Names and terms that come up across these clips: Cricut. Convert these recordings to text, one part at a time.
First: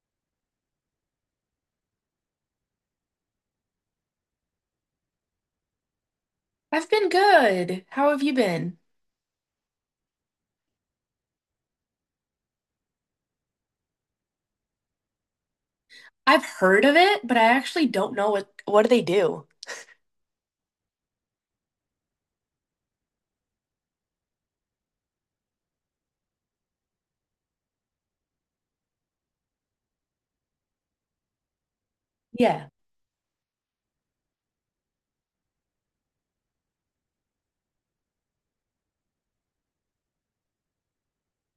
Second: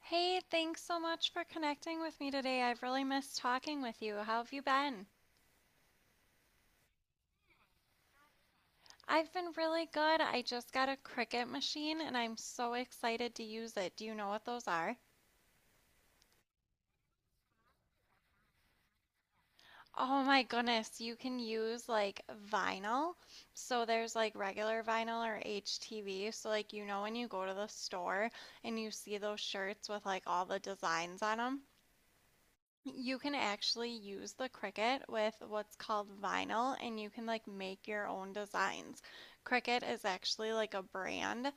Hey, thanks so much for connecting with me today. I've really missed talking with you. How have you been? I've been good. How have you been? I've been really good. I just got a Cricut machine and I'm so excited to use it. Do you know what those are? I've heard of it, but I actually don't know what do they do? Oh my goodness, you can use like vinyl. So there's like regular vinyl or HTV. So like you know when you go to the store and you see those shirts with like all the designs on them? Yeah. You can actually use the Cricut with what's called vinyl and you can like make your own designs. Cricut is actually like a brand,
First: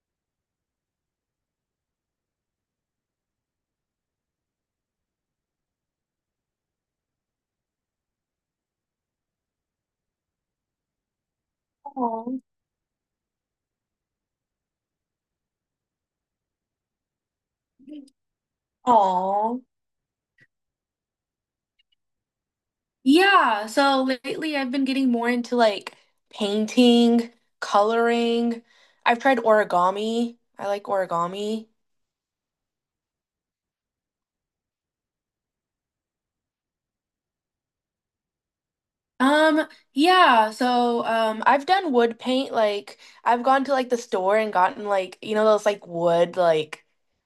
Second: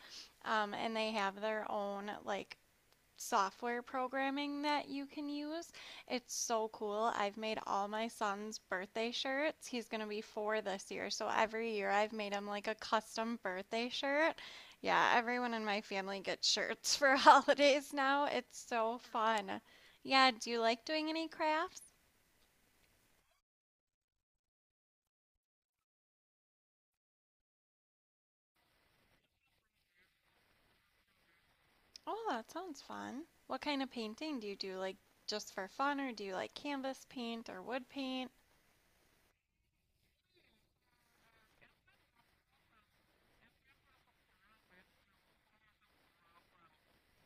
and they have their own like software programming that you can use. It's so cool. I've made all my son's birthday shirts. He's going to be four this year. So every year I've made Oh. him like a custom birthday shirt. Yeah, everyone in my family gets shirts for holidays now. It's so fun. Oh. Yeah, do you like doing any crafts? Yeah, so lately I've been getting more into like painting, coloring. I've tried origami. I like origami. Oh, that sounds fun. What kind of painting do you do? Like just for fun, or do you like canvas paint or wood paint? Yeah, so I've done wood paint like I've gone to like the store and gotten like you know those like wood like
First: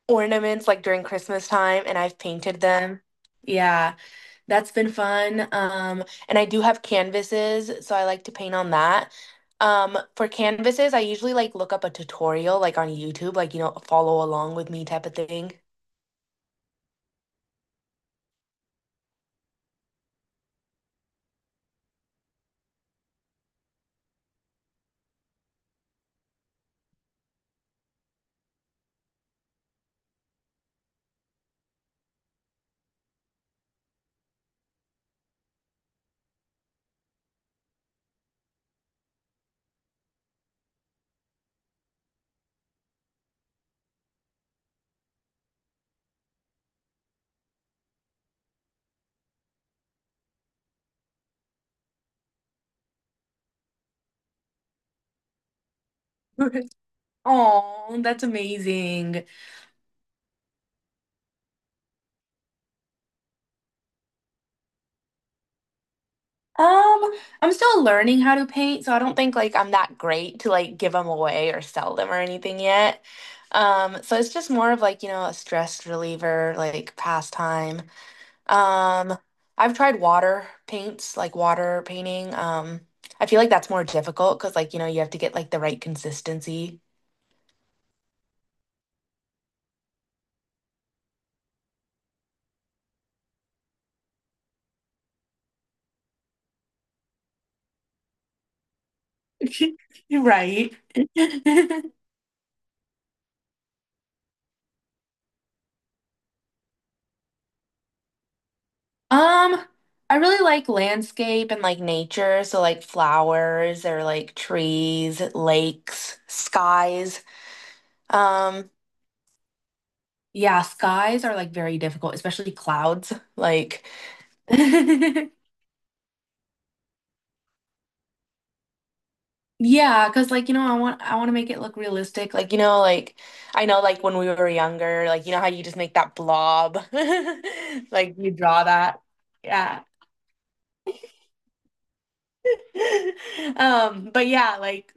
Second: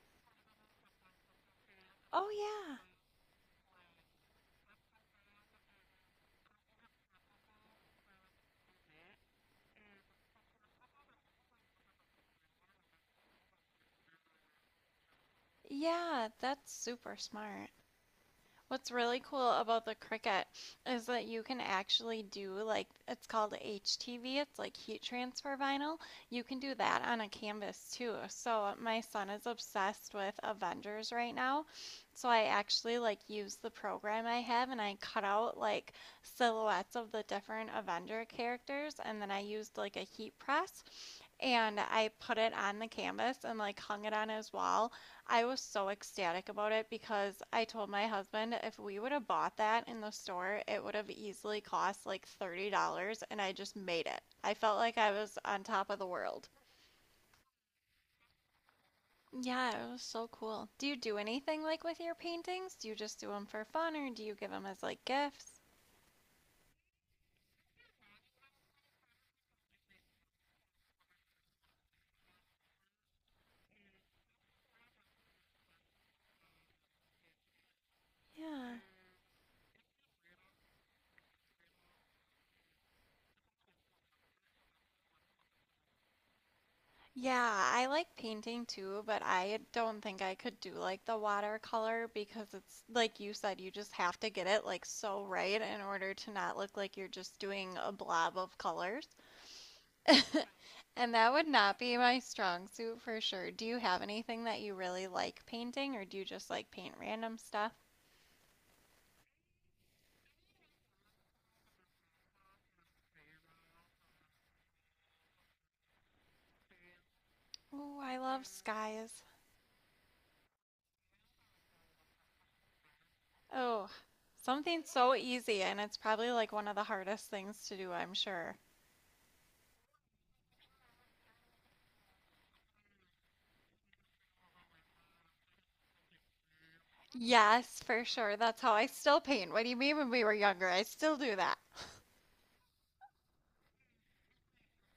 ornaments like during Christmas time and I've Oh, painted yeah. them. Yeah. That's been fun. And I do have canvases, so I like to paint on that. For canvases, I usually like look up a tutorial like on YouTube, like you know, follow along with me type of thing. Yeah, that's super smart. What's really cool about the Cricut is that you can actually do like it's called HTV, it's like heat transfer vinyl. You can do that on a canvas too. So my son is obsessed with Avengers right now. So I actually like use the program I have and I cut out like silhouettes of the different Avenger characters and then I used like a heat press and I put it on the canvas and like hung it on his wall. I was so ecstatic about it because I told my husband if we would have bought that in the store, it would have easily cost like $30 and I just made it. I felt like I was on top of the world. Oh, that's amazing. Yeah, it was so cool. Do you do anything like with your paintings? Do you just do them for fun or do you give them as like gifts? Um, I'm still learning how to paint, so I don't think like I'm that great to like give them away or sell them or anything yet. So it's just more of like, you know, a stress reliever, like pastime. Yeah. Um, I've tried water paints, like water painting. I feel like that's more difficult because like, you know, you have to get like the right consistency. Yeah, I like painting too, but I don't think I could do like the watercolor because it's like you said, you just have to get it like so right in order to not look like you're just doing a blob of colors. Right. And that would not be my strong suit for sure. Do you have anything that you really like painting or do you just like paint random stuff? Um, I really like landscape and like nature, so like flowers or like trees, lakes, skies. Oh, I love Um, skies. yeah, skies are like very difficult, especially clouds. Like Oh, something so easy and it's probably like one of the hardest things to do, I'm sure. yeah, because like you know, I want to make it look realistic. Like you know, like I know like when we were younger, like you know how you just make that blob, Yes, for like you sure. That's draw how I that. still paint. What do you Yeah. mean when we were younger? I still do that. But yeah, like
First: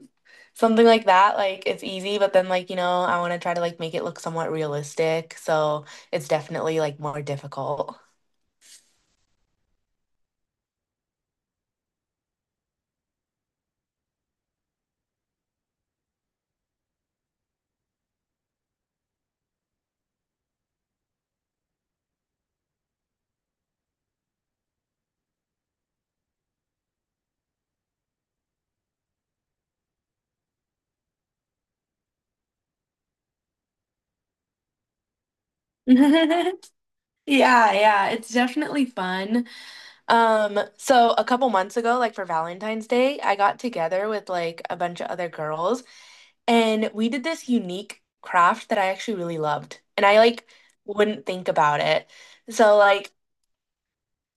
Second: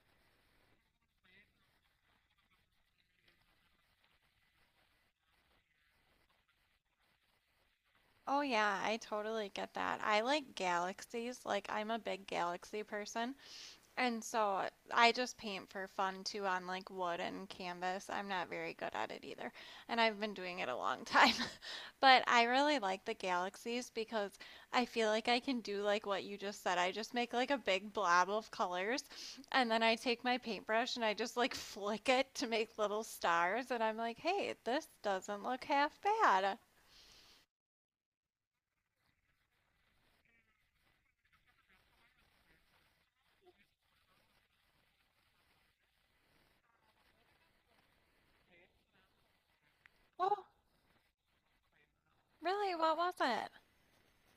something like that, like it's easy, but then like you know, I want to try to like make it look somewhat realistic, so it's definitely like more difficult. Oh, yeah, I totally get that. I like galaxies. Like, I'm a big galaxy person. And so I just paint for fun too on like wood and canvas. I'm not very good at it either. And I've been doing it a long time. But I really like the galaxies because I feel like I can do like what you just said. I just make like a big blob of colors and then I take my paintbrush and I just like flick it to make little stars. And I'm like, hey, this doesn't look half bad. Yeah, yeah, it's definitely fun. So a couple months ago, like for Valentine's Day, I got together with like a bunch of other girls and we did this unique craft that I actually really loved. And I Oh, like wouldn't think about it. really? So What like was it?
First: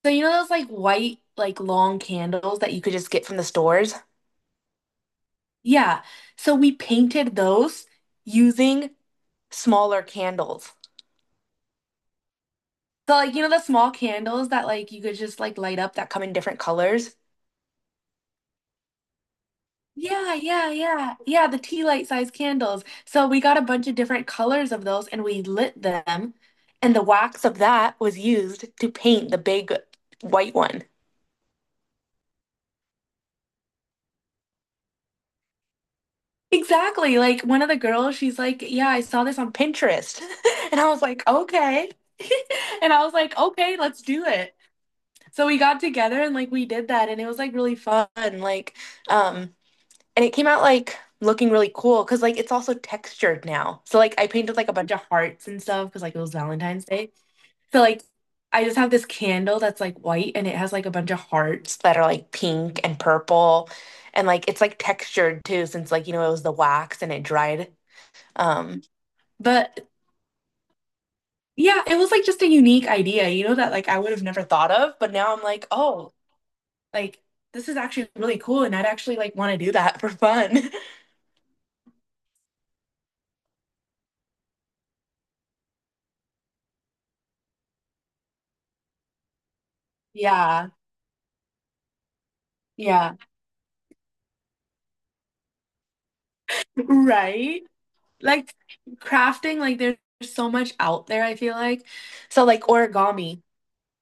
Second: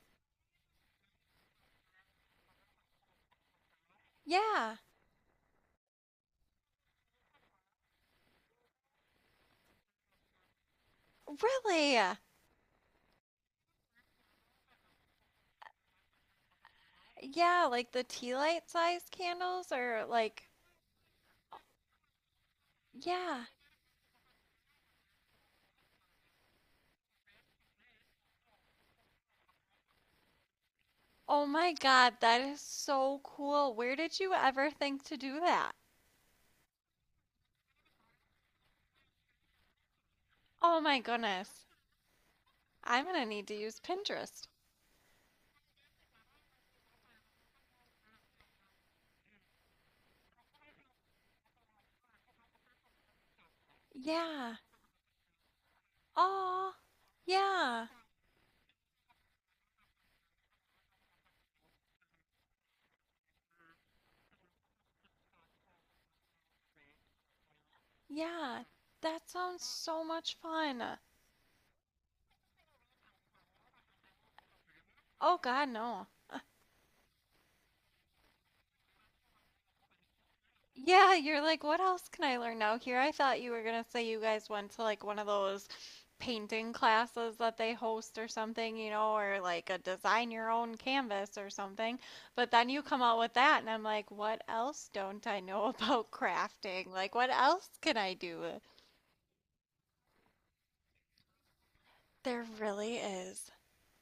you know those like white like long candles that you could just get from the stores? Yeah, Yeah. So we painted those using smaller candles. really? So like you know the small candles that like you could just like light up that come in different colors? Yeah, like the tea light sized candles or Yeah, like, yeah, yeah. Yeah, the tea light size candles. So we yeah. got a bunch of different colors of those and we lit them. And the wax of that was used to paint the big white one. Oh my God, that is so cool. Where did you ever think to do that? Exactly. Like one of the girls, she's like, "Yeah, I saw this on Pinterest." Oh And I my was like, goodness. "Okay." And I I'm was gonna like, need to "Okay, use let's do Pinterest. it." So we got together and like we did that and it was like really fun. Like, um, and it came out like looking really cool because like it's also textured now. So like I Yeah. painted like a bunch of hearts and stuff because like it was Oh, Valentine's Day. So yeah. like I just have this candle that's like white and it has like a bunch of hearts that are like pink and purple and like it's like textured too since like you know it was the wax and it dried. Yeah. Um That sounds but so much fun. yeah, it was like just a unique idea, you know, that like I would have never thought of, but now Oh I'm like, God, no. oh, like this is actually really cool and I'd actually like want to do that for fun. Yeah, you're like, what else can I learn now here? I thought you were gonna say you guys went to like one of those painting classes that they host or something, you know, or like a design your Yeah. own canvas or something. But then you come Yeah. out with that, and I'm like, what else don't I know about crafting? Like, what Right? else can I Like do? crafting, like there's so much out there, I feel like. There So like really origami. is.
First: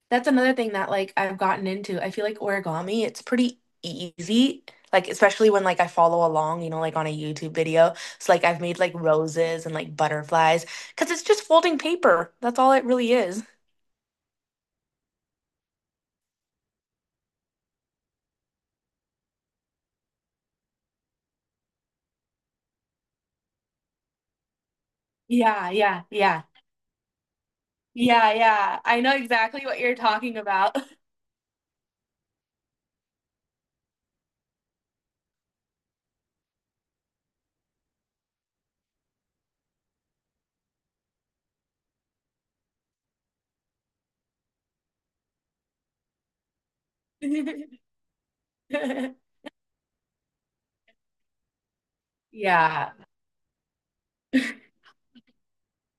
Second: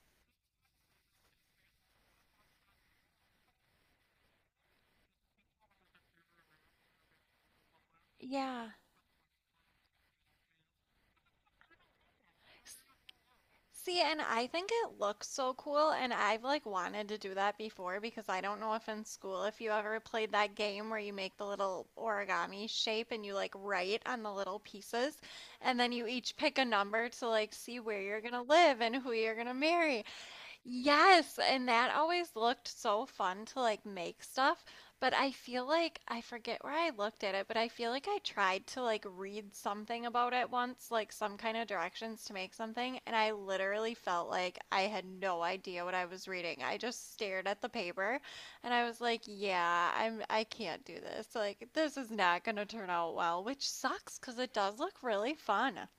That's another thing that like I've gotten into. I feel like origami, it's pretty easy. Like especially when like I follow along, you know, like on a YouTube video. So like I've Yeah. made like roses and like butterflies because it's just folding paper. That's all it really is. See, and I think it looks so cool, and I've like wanted to do that before because I don't know if in school if you ever played that game where you make the little origami shape and you like write on the little pieces, Yeah, and then yeah, you each yeah. pick a number to like see where you're Yeah, gonna yeah. live and I who know you're gonna exactly what you're marry. talking about. Yes, and that always looked so fun to like make stuff, but I feel like I forget where I looked at it, but I feel like I tried to like read something about it once, like some kind of directions to make something, and I literally felt like I had no idea what I was reading. I just stared at the paper and I was like, yeah, I can't do this. Like this is not going to turn Yeah. out well, which sucks 'cause it does look really fun.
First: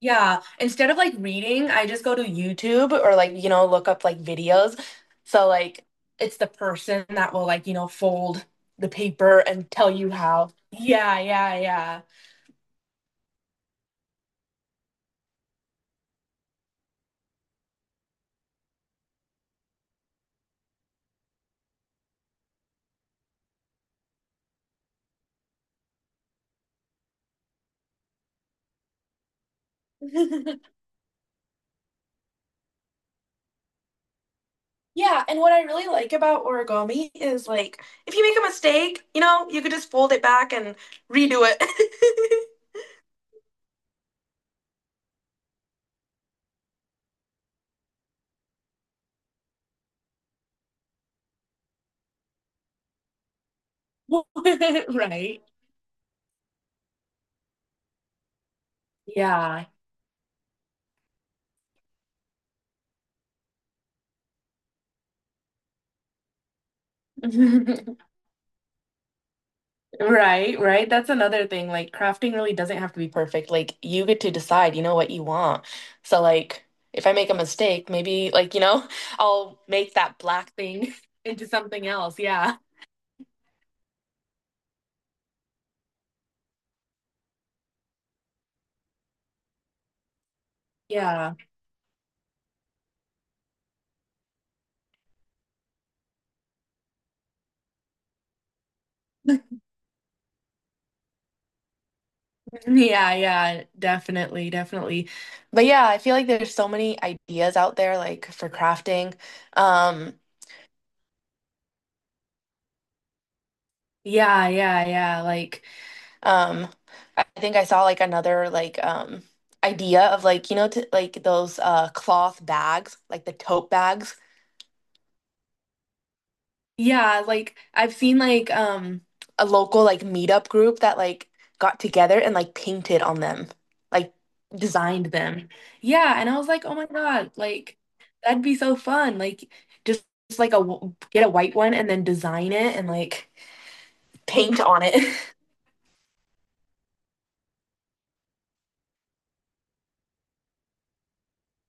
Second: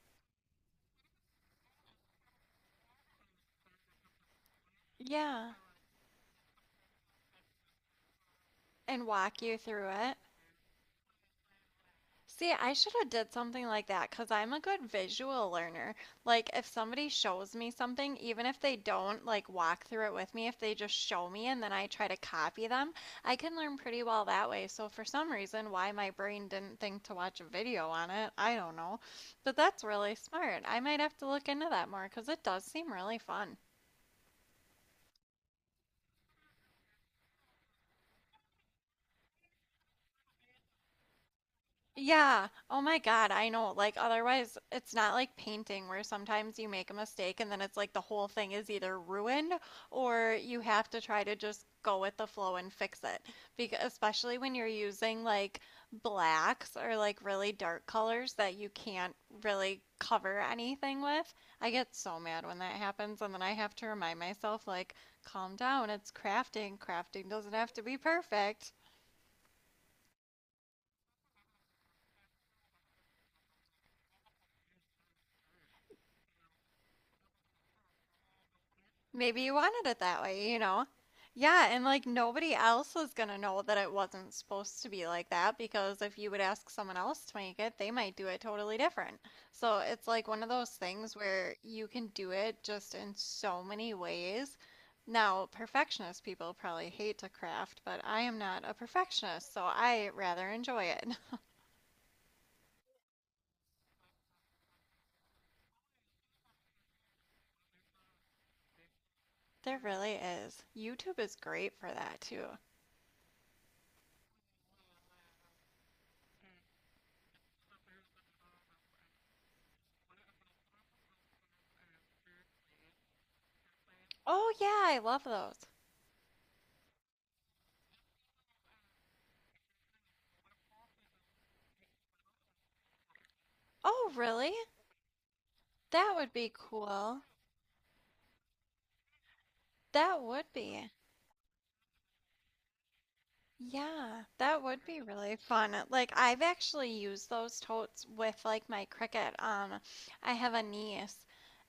Yeah, instead of like reading, I just go to YouTube or like, you know, look up like videos. So Yeah, like it's the person that will like, you know, fold the and paper walk you and through tell you it. how. Yeah, yeah, See, I should have did something like that because I'm a good visual learner. Like if somebody shows me something, even if they don't like walk through it with me, if they just show me and then I try to copy them, I can learn pretty well that way. So for some reason, why my brain didn't think to watch a video on it, I don't know. But that's really yeah. smart. I might have to look into that more because it does seem really fun. Yeah, and what I really like about origami is like if you make a mistake, you know, you could just fold it back and redo it. Yeah. Oh my God, I know. Like, otherwise, it's not like painting where sometimes you make a mistake and then it's like the whole thing is either ruined or you have to try to just go with the flow and fix it. Because especially when you're using Right. like blacks or like really dark colors that you can't Yeah. really cover anything with. I get so mad when that happens and then I have to remind myself like, calm down, it's crafting. Crafting doesn't have to be perfect. Right, right. That's another thing. Like crafting really doesn't have to be perfect. Like you get to decide, you know, what you want. So like if I make a mistake, maybe like, you know, Maybe you I'll wanted make it that that way, black you know? thing into Yeah, and something like else. nobody Yeah. else was gonna know that it wasn't supposed to be like that because if you would ask someone else to make it, they might do it totally different. So it's like one of those things Yeah. where you can do it just in so many ways. Now, perfectionist people probably hate to craft, but I am not a perfectionist, so I rather enjoy it. Yeah, yeah, definitely, definitely. But yeah, I feel like there's so many ideas out there like for crafting. There really Um is. YouTube is great for that too. yeah, yeah, yeah. Like Um, I think I saw like another like idea of like you know to, like those cloth bags, like the tote bags. Oh, yeah, I love those. Yeah, like I've seen like a local like meetup group that like got together and like painted on them, Oh, like really? designed them. That Yeah, and would I was be like, "Oh my cool. God, like that'd be so fun." Like just, That just would like a be. Get a white one and then design it and like Yeah, paint that on would it. be really fun. Like I've actually used those totes with like my Cricut. I have a niece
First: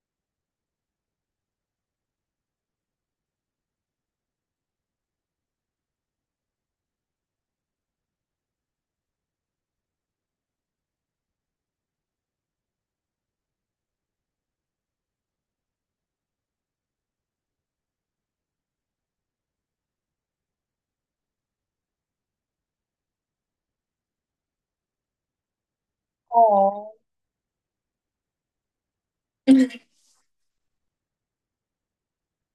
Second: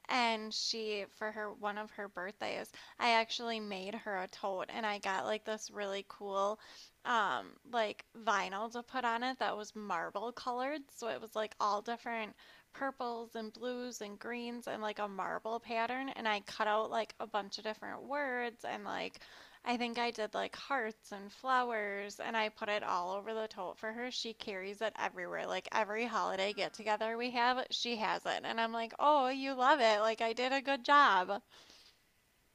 and she for her one of her birthdays, I actually made her a tote and I got like this really cool um like vinyl to put on it that was marble colored, so it was like all different purples and blues and greens and like a marble pattern and I cut out like a bunch of different words and like I think I did like hearts and flowers, and I put it all over the tote for her. She carries it everywhere. Like every holiday get Oh. together we have, she has it. And I'm like, oh, you love it. Like I did a good job.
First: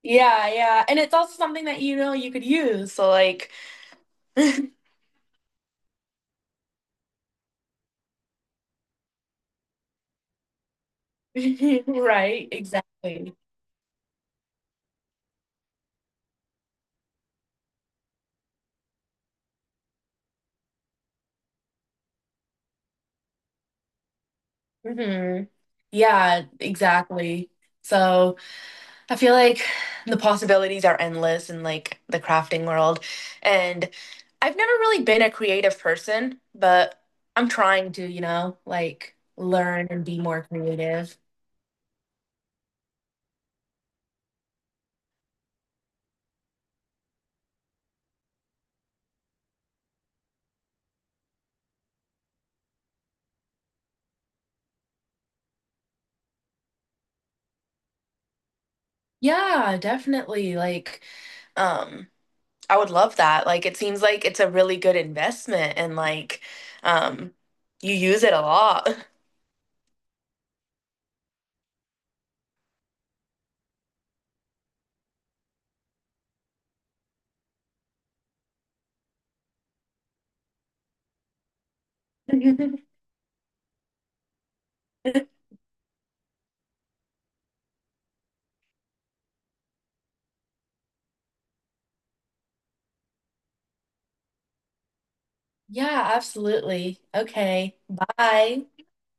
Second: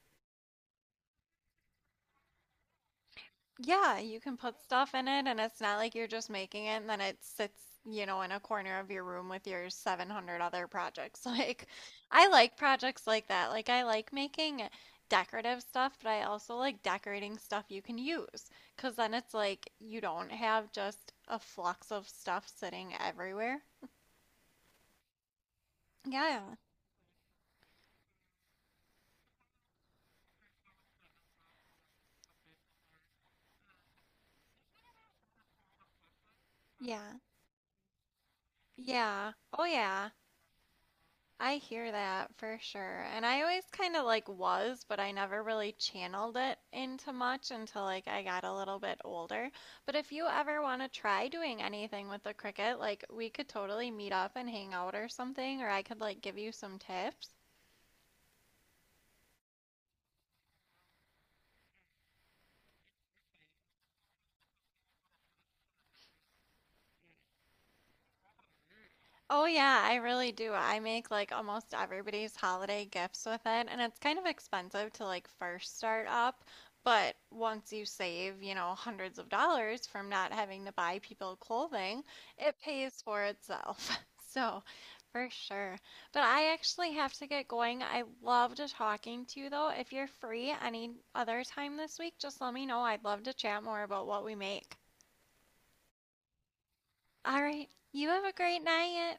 Yeah, yeah. And it's also something that you know you could use. So like Yeah, you can put stuff in it, and it's not like you're just making it and then it sits, you know, in a corner of your room with your 700 other projects. Like, I right, like projects like exactly. that. Like, I like making decorative stuff, but I also like decorating stuff you can use because then it's like you don't have just a flux of stuff sitting everywhere. Hmm. Yeah, Yeah, exactly. So I feel like the possibilities are endless in like the crafting world. And I've never really been a creative person, but yeah, I'm trying to, you know, like yeah. Oh, learn and yeah. be more creative. I hear that for sure. And I always kind of like was, but I never really channeled it into much until like I got a little bit older. But if you ever want to try doing anything with the cricket, like we could totally meet up and hang out or something, or I could like give you some tips. Yeah, definitely. Like, um, I would love that. Like it seems like it's a really good investment and like um you use it a lot. Oh yeah, I really do. I make like almost everybody's holiday gifts with it, and it's kind of expensive to like first start up, but once you save, you know, hundreds of dollars from not having to buy people clothing, it pays for itself. So, for sure. But I actually have to get going. I loved talking to you though. If you're free any other time this week, just let me know. I'd love to chat more about what we make. Yeah, absolutely. All right. Okay. You have a great Bye. night.